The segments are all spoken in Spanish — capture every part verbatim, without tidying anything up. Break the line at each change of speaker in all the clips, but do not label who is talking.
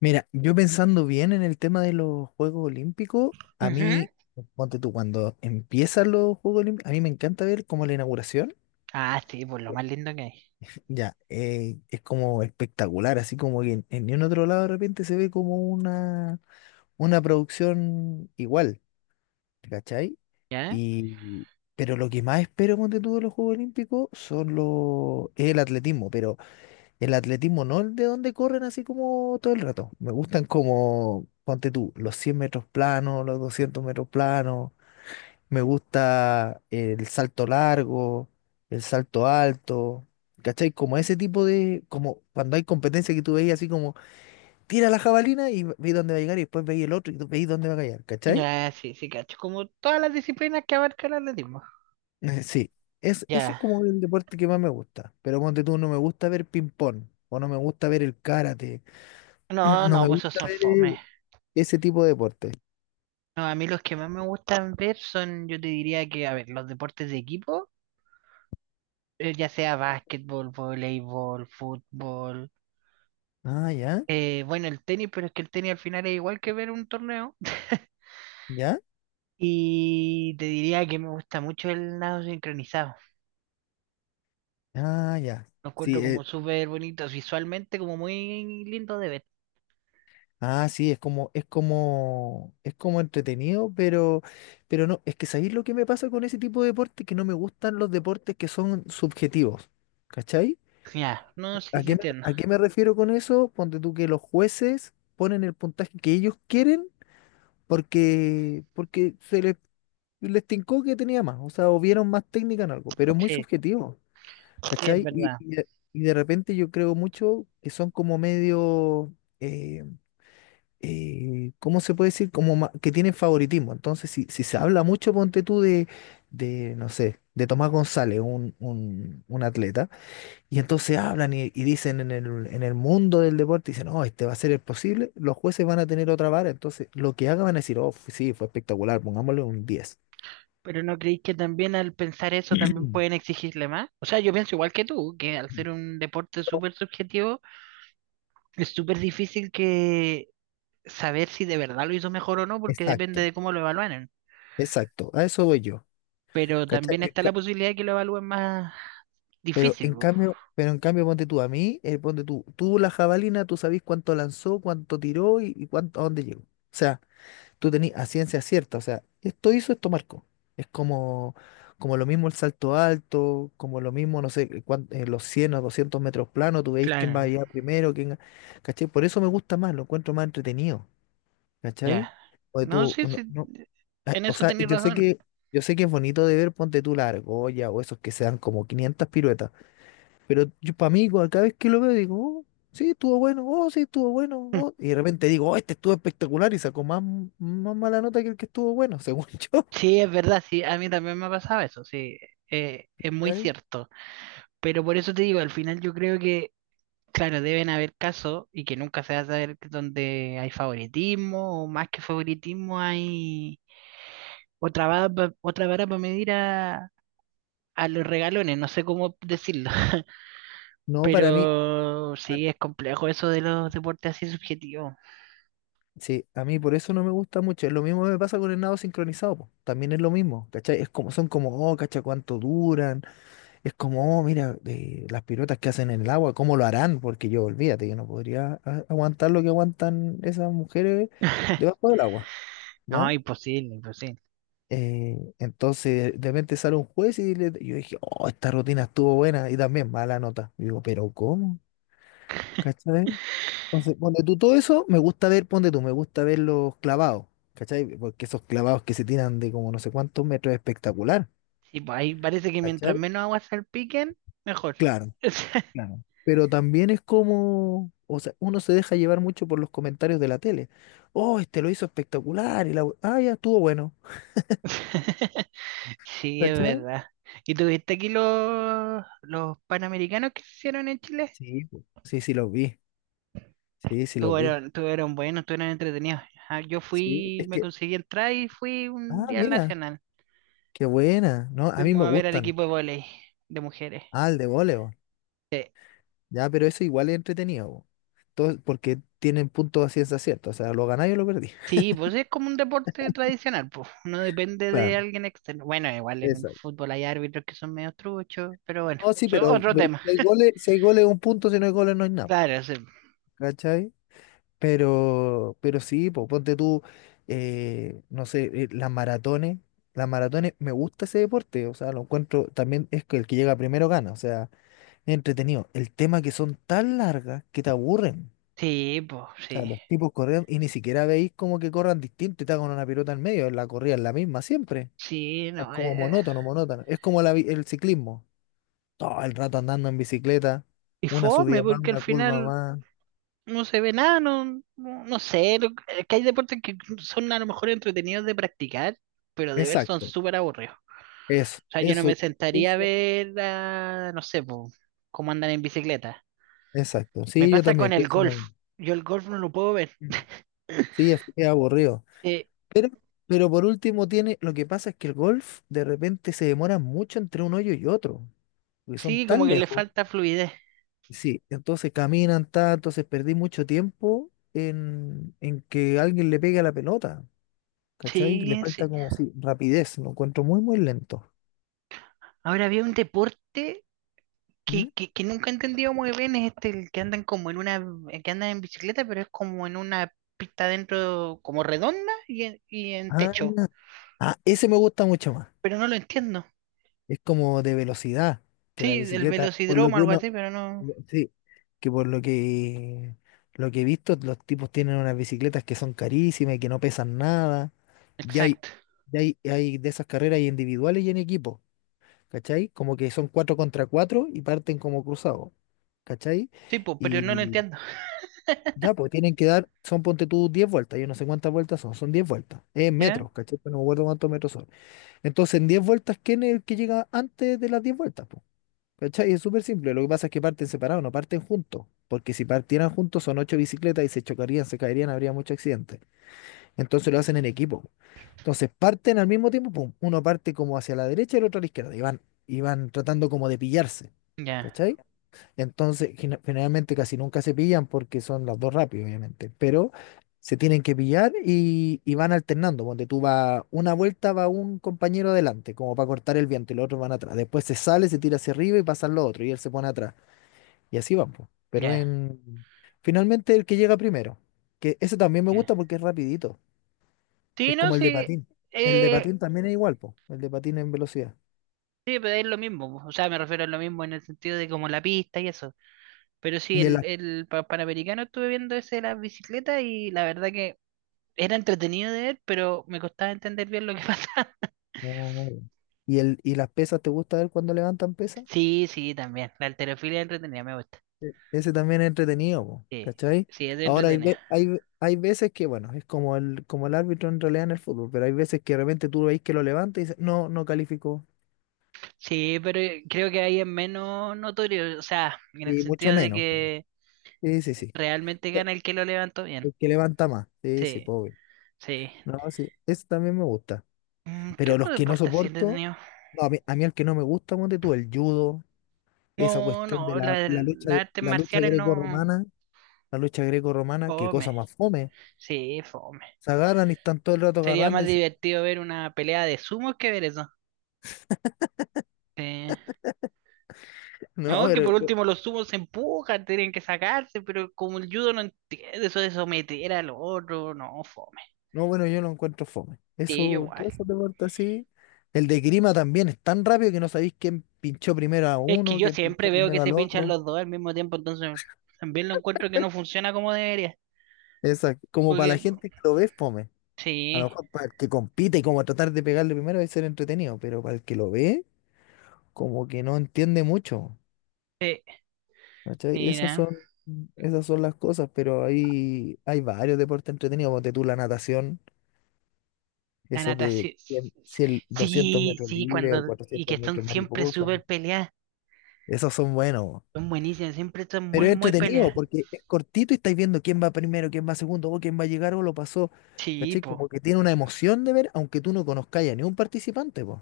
Mira, yo pensando bien en el tema de los Juegos Olímpicos, a
Ujú.
mí, ponte tú, cuando empiezan los Juegos Olímpicos, a mí me encanta ver como la inauguración,
Ah, sí, pues lo más lindo que hay.
ya, eh, es como espectacular, así como que en, en ningún otro lado de repente se ve como una, una producción igual, ¿cachai?
¿Ya?
Y, pero lo que más espero, ponte tú, de los Juegos Olímpicos son los, es el atletismo, pero el atletismo no es de donde corren así como todo el rato. Me gustan como, ponte tú, los cien metros planos, los doscientos metros planos. Me gusta el salto largo, el salto alto. ¿Cachai? Como ese tipo de, como cuando hay competencia que tú veis así como, tira la jabalina y veis dónde va a llegar y después veis el otro y tú veis dónde va a caer. ¿Cachai?
Ya, sí, sí, cacho. Como todas las disciplinas que abarca el atletismo.
Eh, Sí, es, eso es
Ya.
como el deporte que más me gusta. Pero ponte tú, no me gusta ver ping-pong o no me gusta ver el karate.
No,
No
no,
me
pues esos
gusta
son
ver, eh,
fome.
ese tipo de deporte.
No, a mí los que más me gustan ver son, yo te diría que, a ver, los deportes de equipo, eh, ya sea básquetbol, voleibol, fútbol.
Ah, ya,
Eh, bueno, el tenis, pero es que el tenis al final es igual que ver un torneo.
ya,
Y te diría que me gusta mucho el nado sincronizado.
ah, ya.
Lo
Sí,
encuentro como
eh,
súper bonito visualmente, como muy lindo de ver.
ah, sí, es como, es como, es como entretenido, pero, pero no, es que ¿sabéis lo que me pasa con ese tipo de deporte? Que no me gustan los deportes que son subjetivos. ¿Cachai?
Ya, no sé
¿A
si
qué me,
entiendo.
a qué me refiero con eso? Ponte tú que los jueces ponen el puntaje que ellos quieren porque, porque se les, les tincó que tenía más, o sea, o vieron más técnica en algo, pero es muy
Sí,
subjetivo.
sí, es
¿Cachai? Y,
verdad.
y de, y de repente yo creo mucho que son como medio, eh, eh, ¿cómo se puede decir? Como ma- que tienen favoritismo. Entonces, si, si se habla mucho, ponte tú de, de, no sé, de Tomás González, un, un- un atleta, y entonces hablan y, y dicen en el, en el mundo del deporte, dicen, no, este va a ser el posible, los jueces van a tener otra vara, entonces lo que hagan van a decir, oh, f- sí, fue espectacular, pongámosle un diez.
Pero ¿no creéis que también al pensar eso también pueden exigirle más? O sea, yo pienso igual que tú, que al ser un deporte súper subjetivo, es súper difícil que saber si de verdad lo hizo mejor o no, porque
Exacto,
depende de cómo lo evalúen.
exacto, a eso voy yo.
Pero
¿Cachai?
también está la posibilidad de que lo evalúen más
Pero
difícil,
en
po.
cambio, pero en cambio, ponte tú a mí, eh, ponte tú, tú la jabalina, tú sabés cuánto lanzó, cuánto tiró y, y cuánto, a dónde llegó. O sea, tú tenés a ciencia cierta, o sea, esto hizo, esto marcó. Es como, como lo mismo el salto alto, como lo mismo, no sé, eh, cuán- eh, los cien o doscientos metros planos, tú veis quién va a
Claro,
llegar primero, quién, ¿cachai? Por eso me gusta más, lo encuentro más entretenido, ¿cachai?
ya.
O
No
tú,
sé
no,
si
no- Ay,
en
o
eso
sea,
tenéis
yo sé
razón.
que, yo sé que es bonito de ver, ponte tú la argolla o esos que se dan como quinientas piruetas. Pero yo para mí, cada vez que lo veo, digo, oh, sí, estuvo bueno, oh, sí, estuvo bueno, oh. Y de repente digo, oh, este estuvo espectacular y sacó más, más mala nota que el que estuvo bueno, según yo.
Sí, es verdad, sí, a mí también me ha pasado eso, sí, eh, es muy
¿Cachai?
cierto. Pero por eso te digo, al final yo creo que claro, deben haber casos y que nunca se va a saber donde hay favoritismo o más que favoritismo hay otra vara, pa- otra vara para medir a, a los regalones, no sé cómo decirlo,
No, para mí,
pero
para-
sí es complejo eso de los deportes así subjetivos.
sí, a mí por eso no me gusta mucho. Es lo mismo que me pasa con el nado sincronizado, po. También es lo mismo, ¿cachai? Es como, son como, oh, cacha, cuánto duran. Es como, oh, mira, eh, las piruetas que hacen en el agua, ¿cómo lo harán? Porque yo, olvídate, que no podría a- aguantar lo que aguantan esas mujeres debajo del agua,
No,
¿ya?
imposible, imposible.
Eh, entonces, de repente sale un juez y le- yo dije, oh, esta rutina estuvo buena y también mala nota. Y digo, pero ¿cómo? ¿Cachai? Entonces, ponte tú todo eso, me gusta ver, ponte tú, me gusta ver los clavados, ¿cachai? Porque esos clavados que se tiran de como no sé cuántos metros es espectacular,
Sí, pues ahí parece que mientras
¿cachai?
menos aguas salpiquen, mejor.
Claro, claro. Pero también es como, o sea, uno se deja llevar mucho por los comentarios de la tele. Oh, este lo hizo espectacular y la, we- ah, ya estuvo bueno,
Sí, es
¿cachai?
verdad. ¿Y tuviste aquí los, los panamericanos que se hicieron en Chile?
Sí, po. Sí, sí los vi, sí, sí los
Todos
vi.
eran tuvieron, eran buenos, tuvieron entretenidos. Ah, yo
Sí,
fui,
es
me
que.
conseguí entrar y fui un
Ah,
día al
mira,
Nacional.
qué buena. No, a mí
Fuimos
me
a ver al
gustan.
equipo de vóley de mujeres.
Ah, el de voleo.
Sí,
Ya, pero eso igual es entretenido, po. Todo- porque tienen puntos a ciencia cierta. O sea, lo ganáis o lo perdí.
sí, pues es como un deporte tradicional, pues. No depende de
Claro,
alguien externo. Bueno, igual en el
exacto.
fútbol hay árbitros que son medio truchos, pero bueno,
No, sí,
eso es
pero
otro
ve-
tema.
si hay goles, si hay goles, un punto, si no hay goles, no hay nada.
Claro, sí.
¿Cachai? Pero, pero sí, po, ponte tú, eh, no sé, eh, las maratones. Las maratones, me gusta ese deporte. O sea, lo encuentro, también es que el que llega primero gana. O sea, es entretenido. El tema que son tan largas que te aburren.
Sí, pues,
Sea,
sí.
los tipos corrieron y ni siquiera veis como que corran distinto y está con una pelota en medio, la corrida es la misma siempre.
Sí,
Es
no.
como
eh,
monótono, monótono. Es como la vi- el ciclismo. Todo el rato andando en bicicleta,
Y
una
fome,
subida más,
porque al
una curva
final
más.
no se ve nada, no, no, no sé. lo- Es que hay deportes que son a lo mejor entretenidos de practicar, pero de ver son
Exacto,
súper aburridos.
eso,
O sea, yo no
eso,
me sentaría a
eso,
ver, a, no sé, po, cómo andan en bicicleta.
exacto.
Me
Sí, yo
pasa con
también
el
pienso lo
golf.
mismo.
Yo el golf no lo puedo ver.
Mm. Sí, es, es aburrido.
Eh,
Pero, pero por último tiene, lo que pasa es que el golf de repente se demora mucho entre un hoyo y otro, porque son
sí, como
tan
que le
lejos.
falta fluidez.
Sí, entonces caminan, ta, entonces perdí mucho tiempo en, en que alguien le pegue a la pelota, ¿cachai? Le
Sí,
falta
sí.
como si rapidez, lo encuentro muy, muy lento.
Ahora había un deporte
¿Mm?
que, que, que nunca he entendido muy bien, es este, el que andan como en una, que andan en bicicleta, pero es como en una pista dentro, como redonda y en, y en
Ah,
techo.
ah, ese me gusta mucho más.
Pero no lo entiendo.
Es como de velocidad, que la
Sí, el
bicicleta, por lo
velocidromo,
que
algo
uno,
así, pero no.
sí, que por lo que lo que he visto, los tipos tienen unas bicicletas que son carísimas y que no pesan nada. Ya hay,
Exacto.
ya hay, hay de esas carreras hay individuales y en equipo. ¿Cachai? Como que son cuatro contra cuatro y parten como cruzados, ¿cachai?
Sí, pues, pero no lo
Y
entiendo.
ya, pues tienen que dar, son ponte tú diez vueltas, yo no sé cuántas vueltas son, son diez vueltas, es en
¿Ya?
metros, ¿cachai? Pero no me acuerdo cuántos metros son. Entonces, en diez vueltas, ¿quién es el que llega antes de las diez vueltas, po? ¿Cachai? Es súper simple, lo que pasa es que parten separados, no parten juntos, porque si partieran juntos son ocho bicicletas y se chocarían, se caerían, habría mucho accidente. Entonces lo hacen en equipo. Entonces parten al mismo tiempo, pum, uno parte como hacia la derecha y el otro a la izquierda, y van, y van tratando como de pillarse,
Ya,
¿cachai? Entonces, gene- generalmente casi nunca se pillan porque son las dos rápidas, obviamente, pero se tienen que pillar y, y van alternando, donde tú vas, una vuelta va un compañero adelante, como para cortar el viento, y los otros van atrás. Después se sale, se tira hacia arriba y pasan los otros, y él se pone atrás. Y así van, pues. Pero
ya,
en, finalmente el que llega primero, que eso también me
ya.
gusta porque es rapidito.
Sí,
Es
no,
como el de
sí.
patín. El de
Eh,
patín también es igual, po. El de patín en velocidad.
sí, pero es lo mismo. O sea, me refiero a lo mismo en el sentido de como la pista y eso. Pero sí,
Y el,
el, el pa- Panamericano estuve viendo ese de las bicicletas y la verdad que era entretenido de ver, pero me costaba entender bien lo que pasaba.
Oh. Y el, y las pesas, ¿te gusta ver cuando levantan pesas?
Sí, sí, también. La halterofilia es entretenida, me gusta.
Sí. Ese también es entretenido, po,
Sí,
¿cachai?
sí, es
Ahora hay,
entretenida.
ve- hay, ve- hay veces que, bueno, es como el, como el árbitro en realidad en el fútbol, pero hay veces que de repente tú veis que lo levanta y dices, no, no calificó.
Sí, pero eh, creo que ahí es menos notorio, o sea, en el
Y mucho
sentido de
menos, po.
que
Sí, sí, sí.
realmente gana el que lo levantó bien.
El que levanta más. Sí, sí,
Sí,
pobre.
sí.
No, sí. Eso también me gusta.
Mm, ¿qué
Pero
otro
los que no
deporte así
soporto,
entretenido?
no, a mí, a mí el que no me gusta, ponte tú, el judo. Esa
No,
cuestión de
no,
la,
la-
la lucha,
las artes
la lucha
marciales no.
greco-romana, la lucha greco-romana, qué
Fome.
cosa más fome.
Sí, fome.
Se agarran y están todo el rato
Sería
agarrando
más
y dicen,
divertido ver una pelea de sumos que ver eso. Sí.
no,
No, que
pero,
por último los sumos se empujan, tienen que sacarse, pero como el judo no entiende eso de someter al otro, no, fome.
no, bueno, yo lo encuentro fome.
Sí, yo
Eso,
igual.
todo eso te corta así. El de Grima también es tan rápido que no sabéis quién pinchó primero a
Es que
uno,
yo
quién
siempre
pinchó
veo que
primero
se
al
pinchan
otro.
los dos al mismo tiempo, entonces también lo encuentro que no funciona como debería.
Esa, como para
Porque,
la gente que lo ve, es fome. A lo
sí,
mejor para el que compite y como tratar de pegarle primero es ser entretenido, pero para el que lo ve, como que no entiende mucho.
eh,
¿Cachai? Esas
mira,
son, esas son las cosas, pero hay, hay varios deportes entretenidos, ponte tú la natación,
la
esos de
natación.
cien, cien, doscientos
Sí,
metros
sí,
libres o
cuando. Y que
cuatrocientos
están
metros
siempre
mariposa,
súper peleadas.
esos son buenos, bo.
Son buenísimas, siempre están
Pero
muy,
es
muy
entretenido
peleadas.
porque es cortito y estáis viendo quién va primero, quién va segundo, o quién va a llegar o lo pasó.
Sí,
¿Cachai? Como
po.
que tiene una emoción de ver, aunque tú no conozcáis a ningún participante, pues.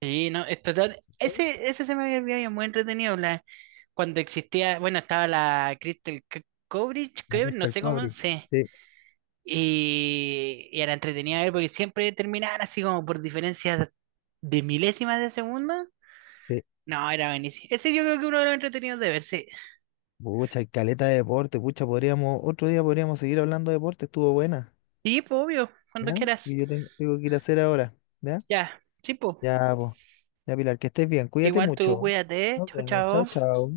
Sí, no, es total. Ese, ese se me había olvidado, y es muy entretenido. La- cuando existía, bueno, estaba la Crystal Coverage,
La
no
Crystal
sé cómo,
Coverage.
sí.
Sí,
Y, y era entretenida ver porque siempre terminaban así como por diferencias de milésimas de segundo.
sí.
No, era buenísimo. Ese yo creo que uno de los entretenidos de ver, sí.
Pucha, hay caleta de deporte, pucha, podríamos, otro día podríamos seguir hablando de deporte, estuvo buena.
Sí, po, obvio,
¿Ya?
cuando quieras.
Y yo ten- tengo que ir a hacer ahora, ¿ya?
Ya, sí, po.
Ya, pues, ya, Pilar, que estés bien, cuídate
Igual tú
mucho.
cuídate,
Nos
chao,
vemos,
chao.
chao, chao.